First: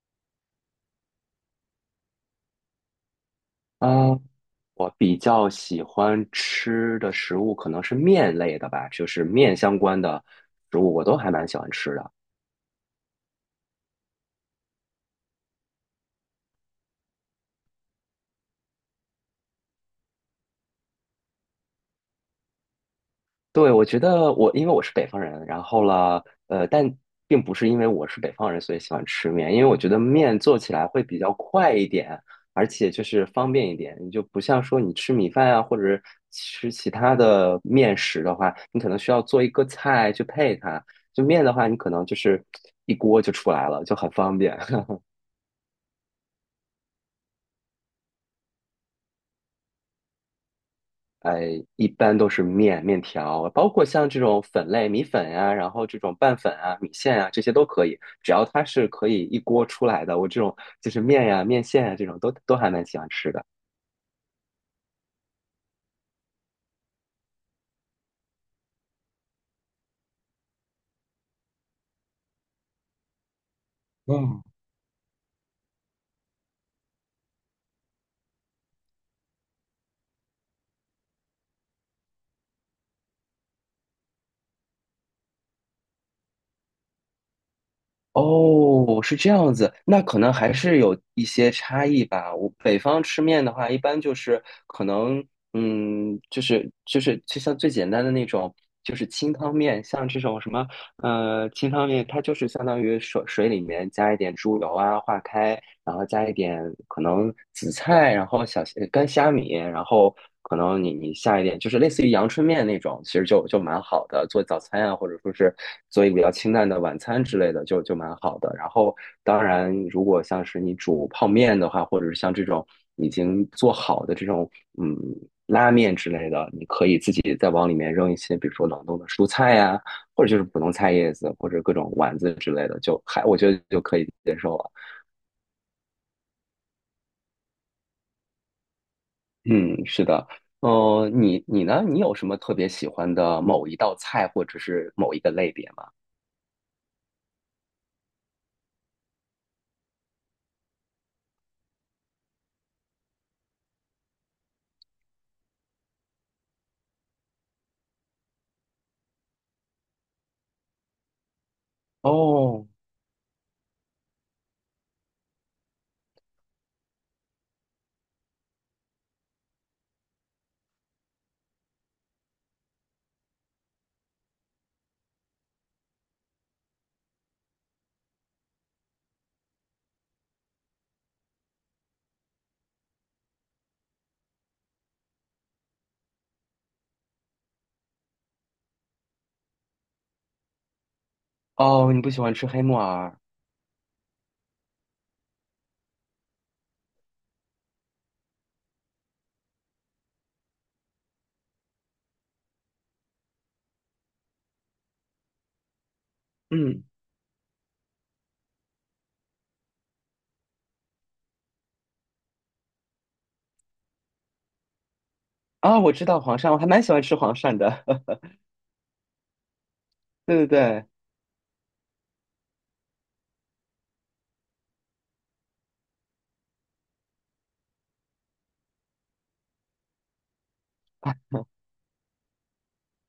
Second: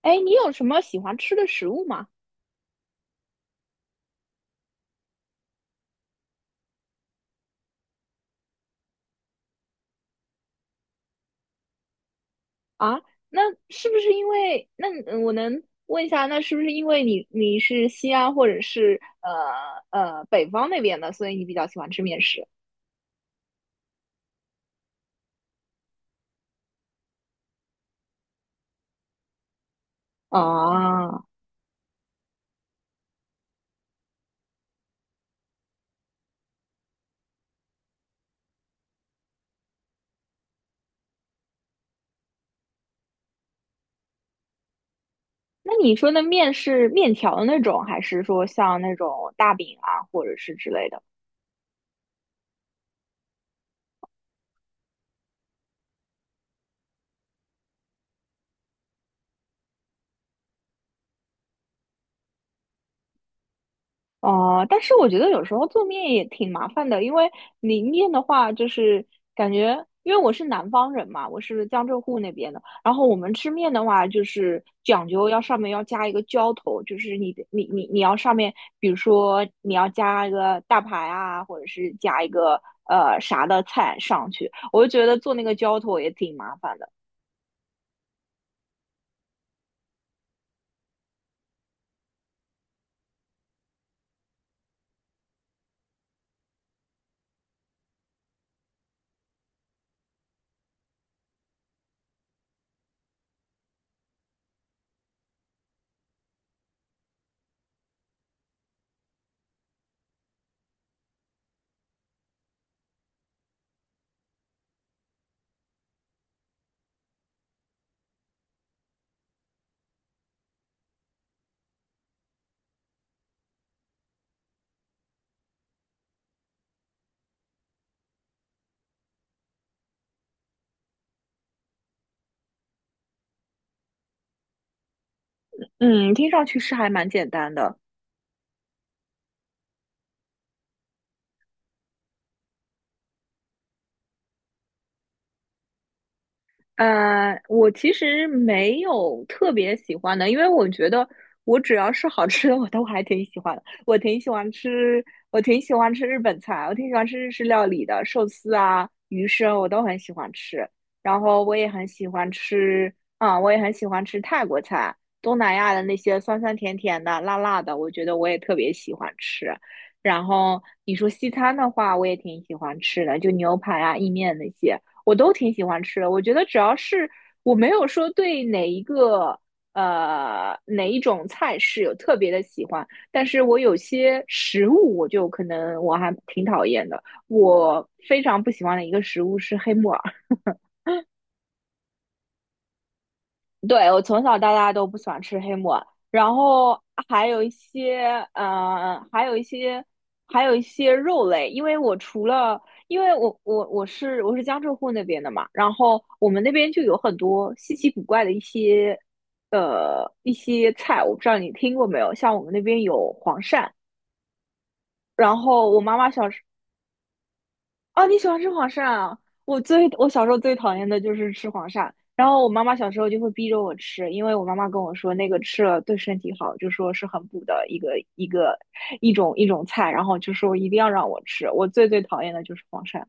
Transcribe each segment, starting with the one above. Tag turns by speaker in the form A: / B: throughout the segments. A: 哎，你有什么喜欢吃的食物吗？
B: 啊，我比较喜欢吃的食物可能是面类的吧，就是面相关的食物，我都还蛮喜欢吃的。
A: 啊，那是不是因为那嗯我能问一下，那是不是因为你是西安或者是北方那边的，所以你比较喜欢吃面食
B: 对，我觉得因为我是北方人，然后了，但并不是因为我是北方人所以喜欢吃面，因为我觉得面做起来会比
A: 啊？
B: 较快一点，而且就是方便一点。你就不像说你吃米饭啊，或者是吃其他的面食的话，你可能需要做一个菜去配它。就面的话，你可能就是一锅就出来了，就很方便。
A: 那你说的面是面条的那种，还是说像那种大饼啊，或者是之类的？
B: 呃，一般都是面条，包括像这种粉类、米粉呀，然后这种拌粉啊、米线啊，这些都可以，只要它是可以一锅出来的，我这种就是面呀、面线啊这种都还蛮喜欢吃的。
A: 哦，但是我觉得有时候做面也挺麻烦的，因为你面的话，就是感觉，因为我是南方人嘛，我是江浙沪那边的，然后我们吃面的话，就是讲究要上面要加一个浇头，就是你的你你你要上面，比如说你要加一个大排啊，或者是加一个啥的菜上去，我就觉得做那个浇头也挺麻烦的。
B: 哦，是这样子，那可能还是有一些差异吧。我北方吃面的话，一般就是可能，嗯，就是就像最简单的那种，就是清汤面，像这种什么清汤面它就是相当于水里面加一点猪油啊，化开，然后加一点可能紫菜，然后小干虾米，然后可能你下一点就是类似于阳春面那种，其实就蛮好的，做早餐啊，或者说是做一个比较清淡的晚餐之类的，就蛮好的。然后当然，如果像是你煮泡面的话，或者是像这种已经做好的这种嗯拉面之类的，你可以自己再往里面扔一些，比如说冷冻的蔬菜呀、或者就是普通菜叶子或者各种丸子之类的，就还我觉得就可以接受了。
A: 嗯，听上去是还蛮简单的。
B: 嗯，是的。哦，你你呢？你有什么特别喜欢的某一道菜或者是某一个类别吗？
A: 我其实没有特别喜欢的，因为我觉得我只要是好吃的，我都还挺喜欢的。我挺喜欢吃日本菜，我挺喜欢吃日式料理的，寿司啊、鱼生我都很喜欢吃。然后我也很喜欢
B: 哦
A: 吃，我也很喜欢吃泰国菜，东南亚的那些酸酸甜甜的、辣辣的，我觉得我也特别喜欢吃。然后你说西餐的话，我也挺喜欢吃的，就牛排啊、意面那些。我都挺喜欢吃的。我觉得只要是我没有说对哪一种菜式有特别的喜欢，但是我有些食物我就可能我还挺讨厌的。我非常不喜欢的一个食物是黑木耳。
B: 哦，你不喜欢吃黑木耳？
A: 对，我从小到大都不喜欢吃黑木耳，然后还有一些，呃，还有一些，还有一些肉类，因为我是江浙沪那边的嘛，然后我们那边就
B: 嗯
A: 有很多稀奇古怪的一些，一些菜，我不知道你听过没有，像我们那边有黄鳝，然后
B: 啊，
A: 我
B: 我
A: 妈
B: 知
A: 妈
B: 道
A: 小
B: 黄
A: 时。
B: 鳝，我还蛮喜欢吃黄鳝的。
A: 哦，你 喜欢吃黄鳝啊？我小时
B: 对
A: 候
B: 对
A: 最讨
B: 对。
A: 厌的就是吃黄鳝，然后我妈妈小时候就会逼着我吃，因为我妈妈跟我说那个吃了对身体好，就说是很补的一种菜，然后就说一定要让我吃。我最讨厌的就是黄鳝，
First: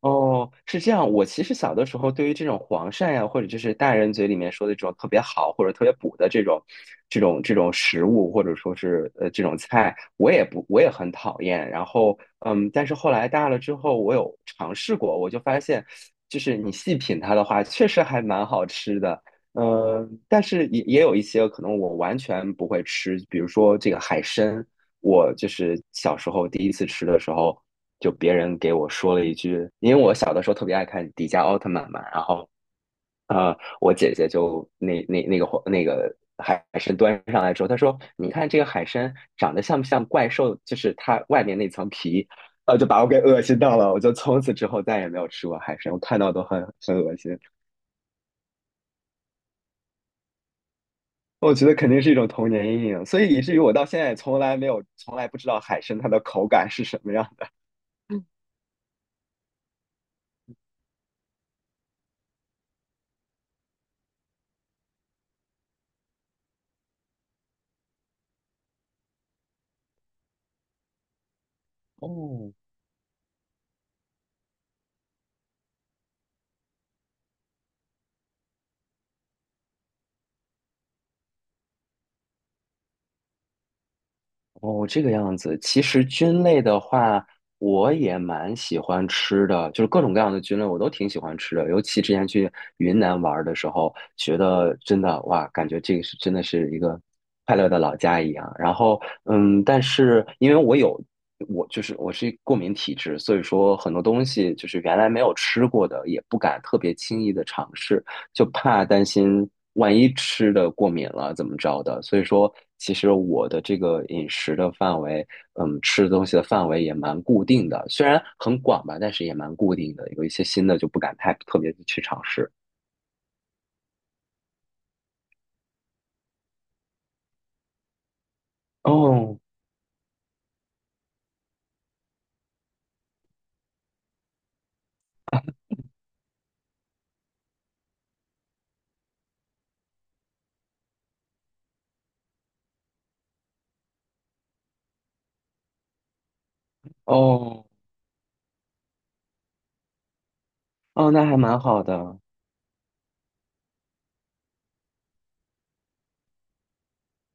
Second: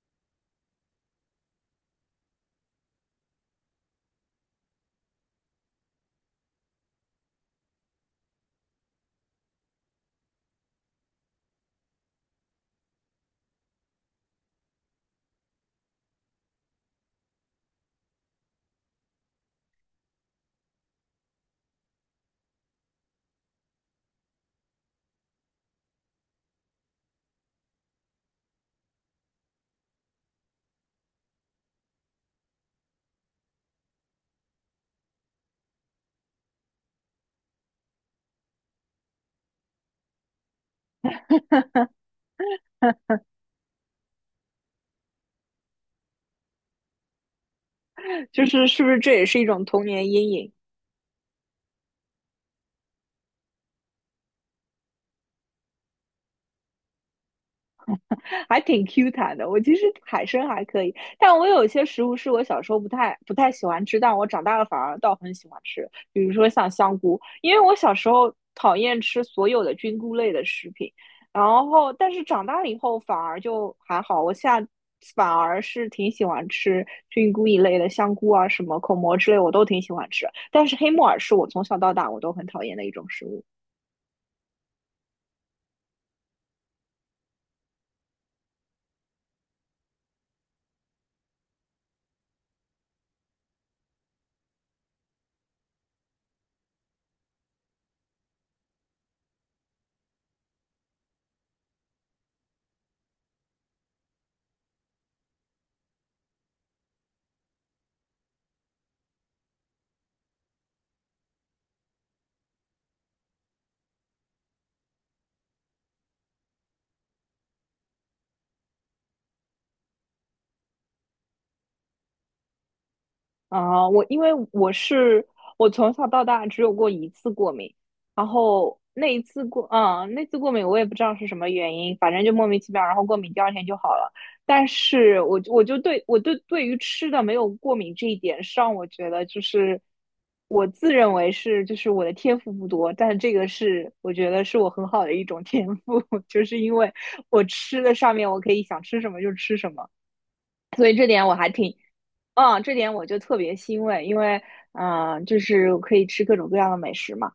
B: 哦，是这样。我其实小的时候，对于这种黄鳝呀、或者就是大人嘴里面说的这种特别好或者特别补的这种食物，或者说是这种菜，我也不，我也很讨厌。然后，嗯，但是后来大了之后，我有尝试过，我就发现，就是你细品它的话，确实还蛮好吃的。嗯、但是也有一些可能我完全不会吃，比如说这个海参。我就是小时候第一次吃的时候，就别人给我说了一句，因为我小的时候特别爱看迪迦奥特曼嘛，然后我姐姐就那个海参端上来之后，她说："你看这个海参长得像不像怪兽？就是它外面那层皮。"就把我给恶心到了，我就从此之后再也没有吃过海参，我看到都很恶心。
A: 就是是不是这也是一种童年阴影？
B: 我觉得肯定是一种童年阴影，所以以至于我到现在从来没有从来不知道海参它的口感是什么样的。
A: 还挺 Q 弹的。我其实海参还可以，但我有些食物是我小时候不太喜欢吃，但我长大了反而倒很喜欢吃，比如说像香菇，因为我小时候讨厌吃所有的菌菇类的食品，然后但是长
B: 哦，
A: 大了以后反而就还好，我现在反而是挺喜欢吃菌菇一类的，香菇啊什么口蘑之类我都挺喜欢吃，但是黑木耳是我从小到大我都很讨厌的一种食物。
B: 哦，这个样子。其实菌类的话，我也蛮喜欢吃的，就是各种各样的菌类我都挺喜欢吃的。尤其之前去云南玩儿的时候，觉得真的哇，感觉这个是真的是一个快乐的老家一样。然后，嗯，但是因为我有我就是我是过敏体质，所以说很多东西就是原来没有吃过的，也不敢特别轻易的尝试。就怕担心万一吃的过敏了怎么着的。所以说，其实我的这个饮食的范围，嗯，吃的东西的范围也蛮固定的，虽然很广吧，但是也蛮固定的。有一些新的就不敢太特别的去尝试。
A: 啊，我因为我是我从小到大只有过一次过敏，然后
B: 哦
A: 那次过敏我也不知道是什么原因，反正就莫名其妙，然后过敏第二天就好了。但是我就我就对我对对于吃的没有过敏这一点上，我觉得就是我自认为是就是我的天赋不多，但这个是我觉得是我很好的一种天赋，就是因为我
B: 哦
A: 吃的上面我可以想吃什么就吃什么，所以这
B: 哦，那
A: 点我
B: 还
A: 还
B: 蛮
A: 挺。
B: 好的。
A: 嗯，这点我就特别欣慰，因为就是可以吃各种各样的美食嘛。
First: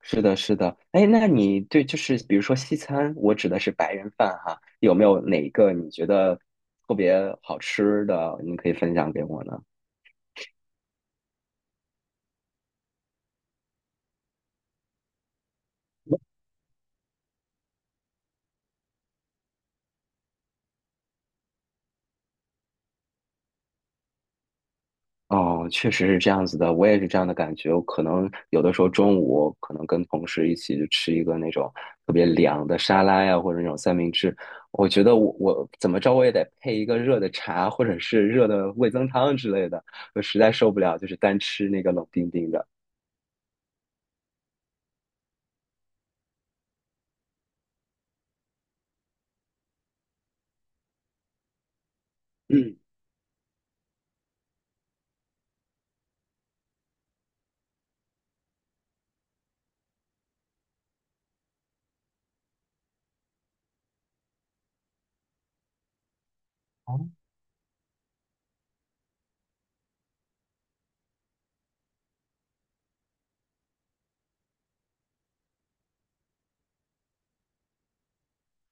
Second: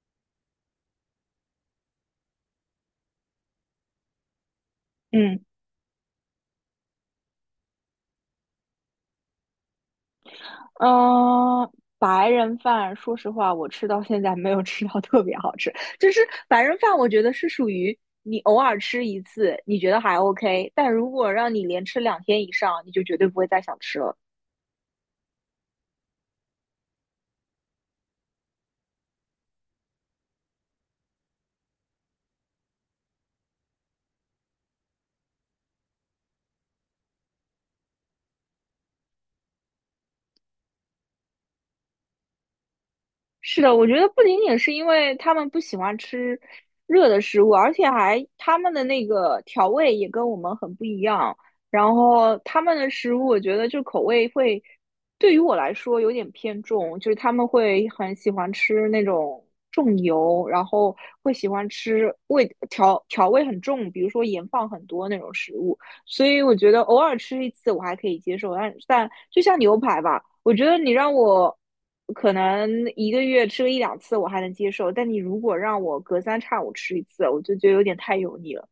B: 是的，是的。哎，那你对就是比如说西餐，我指的是白人饭哈，有没有哪
A: 嗯
B: 一个你觉得特别好吃的，你可以分享给我呢？
A: 嗯、呃白人饭，说实话，我吃到现在没有吃到特别好吃。就是白人饭，我觉得是属于你偶尔吃一次，你觉得还 OK,但如果让你连吃2天以上，你就绝对不会再想吃了。
B: 哦，确实是这样子的，我也是这样的感觉。我可能有的时候中午可能跟同事一起就吃一个那种特别凉的沙拉呀，或者那种三明治。我觉得我怎么着我也得配一个热的茶，或者是热的味增汤之类的。我实在受不了，就是单吃那个冷冰冰的。
A: 是的，我觉得不仅仅是因为他们不喜欢吃热的食物，而且还他们的那个调味也跟我们很不一样。然后他们
B: 嗯。
A: 的食物，我觉得就口味会，对于我来说有点偏重，就是他们会很喜欢吃那种重油，然后会喜欢吃调味很重，比如说盐放很多那种食物。所以我觉得偶
B: 哦
A: 尔吃一次我还可以接受，但就像牛排吧，我觉得你让我可能一个月吃个一两次我还能接受，但你如果让我隔三差五吃一次，我就觉得有点太油腻了。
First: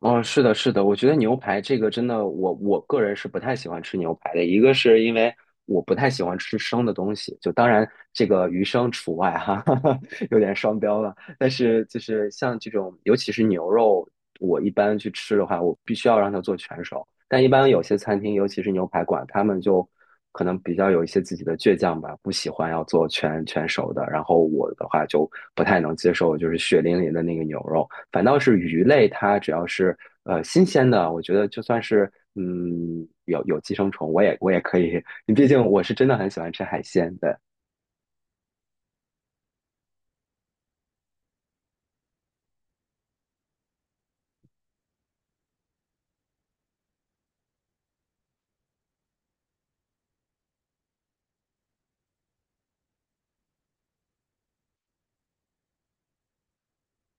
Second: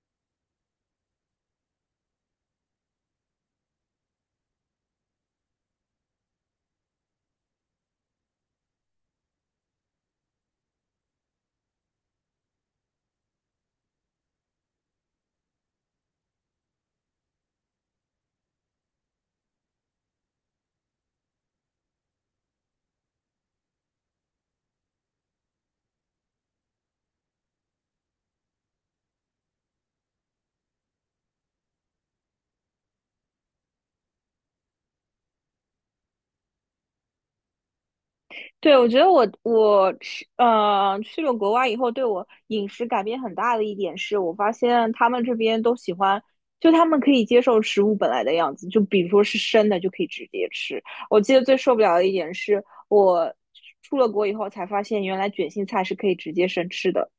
B: 哦，是的，是的，我觉得牛排这个真的，我个人是不太喜欢吃牛排的。一个是因为我不太喜欢吃生的东西，就当然这个鱼生除外哈，有点双标了。但是就是像这种，尤其是牛肉，我一般去吃的话，我必须要让它做全熟。但一般有些餐厅，尤其是牛排馆，他们就可能比较有一些自己的倔强吧，不喜欢要做全熟的。然后我的话就不太能接受，就是血淋淋的那个牛肉。反倒是鱼类，它只要是新鲜的，我觉得就算是有寄生虫，我也可以。毕竟我是真的很喜欢吃海鲜，对。
A: 对，我觉得我去了国外以后，对我饮食改变很大的一点是，我发现他们这边都喜欢，就他们可以接受食物本来的样子，就比如说是生的就可以直接吃。我记得最受不了的一点是我出了国以后才发现，原来卷心菜是可以直接生吃的，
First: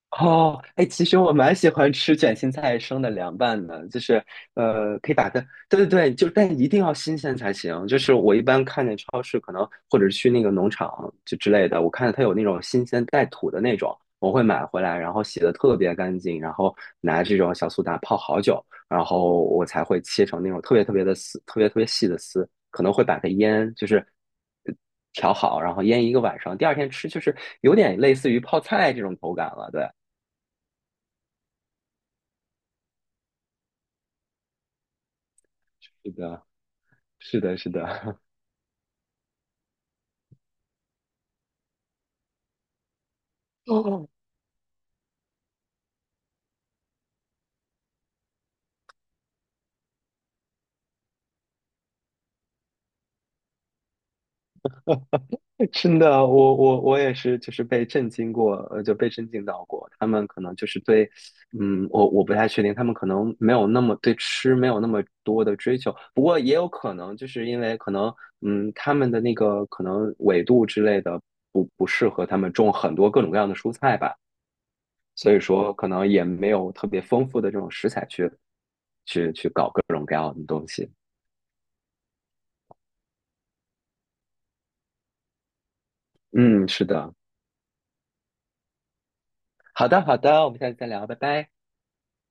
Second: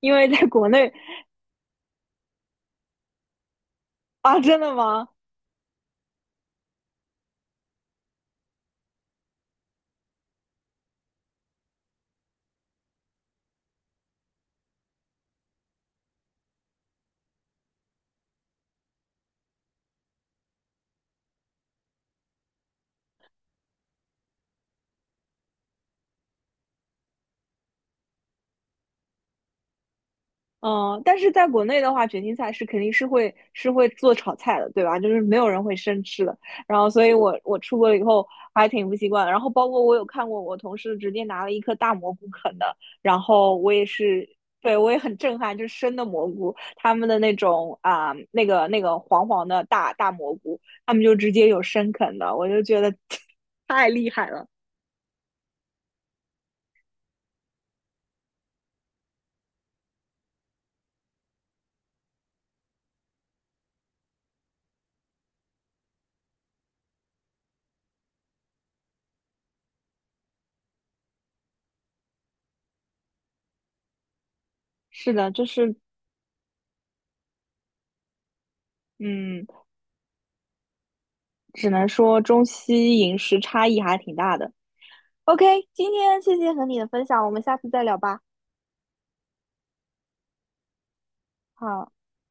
A: 因为在
B: 哦，
A: 国
B: 哎，
A: 内
B: 其实我蛮喜欢吃卷心菜生的凉拌的，就 是
A: 啊，真的吗？
B: 可以把它，对对对，就但一定要新鲜才行。就是我一般看见超市可能或者是去那个农场就之类的，我看到它有那种新鲜带土的那种，我会买回来，然后洗的特别干净，然后拿这种小苏打泡好久，然后我才会切成那种特别特别的丝，特别特别细的丝，可能会把它腌，就是调好，然后腌一个晚上，第二天吃就是有点类似于泡菜这种口感了，对。
A: 嗯，但是在国内的话，卷心菜是肯定是会是会做炒菜的，对吧？就是没有人会生
B: 是
A: 吃的。
B: 的，
A: 然后，所以我
B: 是
A: 我
B: 的，是
A: 出
B: 的，
A: 国了以 后还挺不习惯然后，包括我有看过我同事直接拿了一颗大蘑菇啃的，然后我也
B: 哦，
A: 是，对，我也很震撼，就是生的蘑菇，他们的那种啊、那个黄黄的大大蘑菇，他们就直接有生啃的，我就觉得 太厉害了。
B: 真的，我也是，就是被震惊过，就被震惊到过。他们可能就是对，嗯，我不太确定，他们可能没有那么对吃没有那么多的追求，不过也有可能就是因为可能，嗯，他们的那个可能纬度之类的不适合他们种很多各种各样的蔬菜吧，
A: 是
B: 所
A: 的，
B: 以
A: 就
B: 说
A: 是
B: 可能也没有特别丰富的这种食材去
A: 嗯，
B: 各种各样的东西。
A: 只能说中西饮食差异还挺大的。OK,今天谢谢和
B: 嗯，
A: 你
B: 是
A: 的分
B: 的，
A: 享，我们下次再聊吧。
B: 好的，好的，我们下次再聊，拜拜。
A: 好。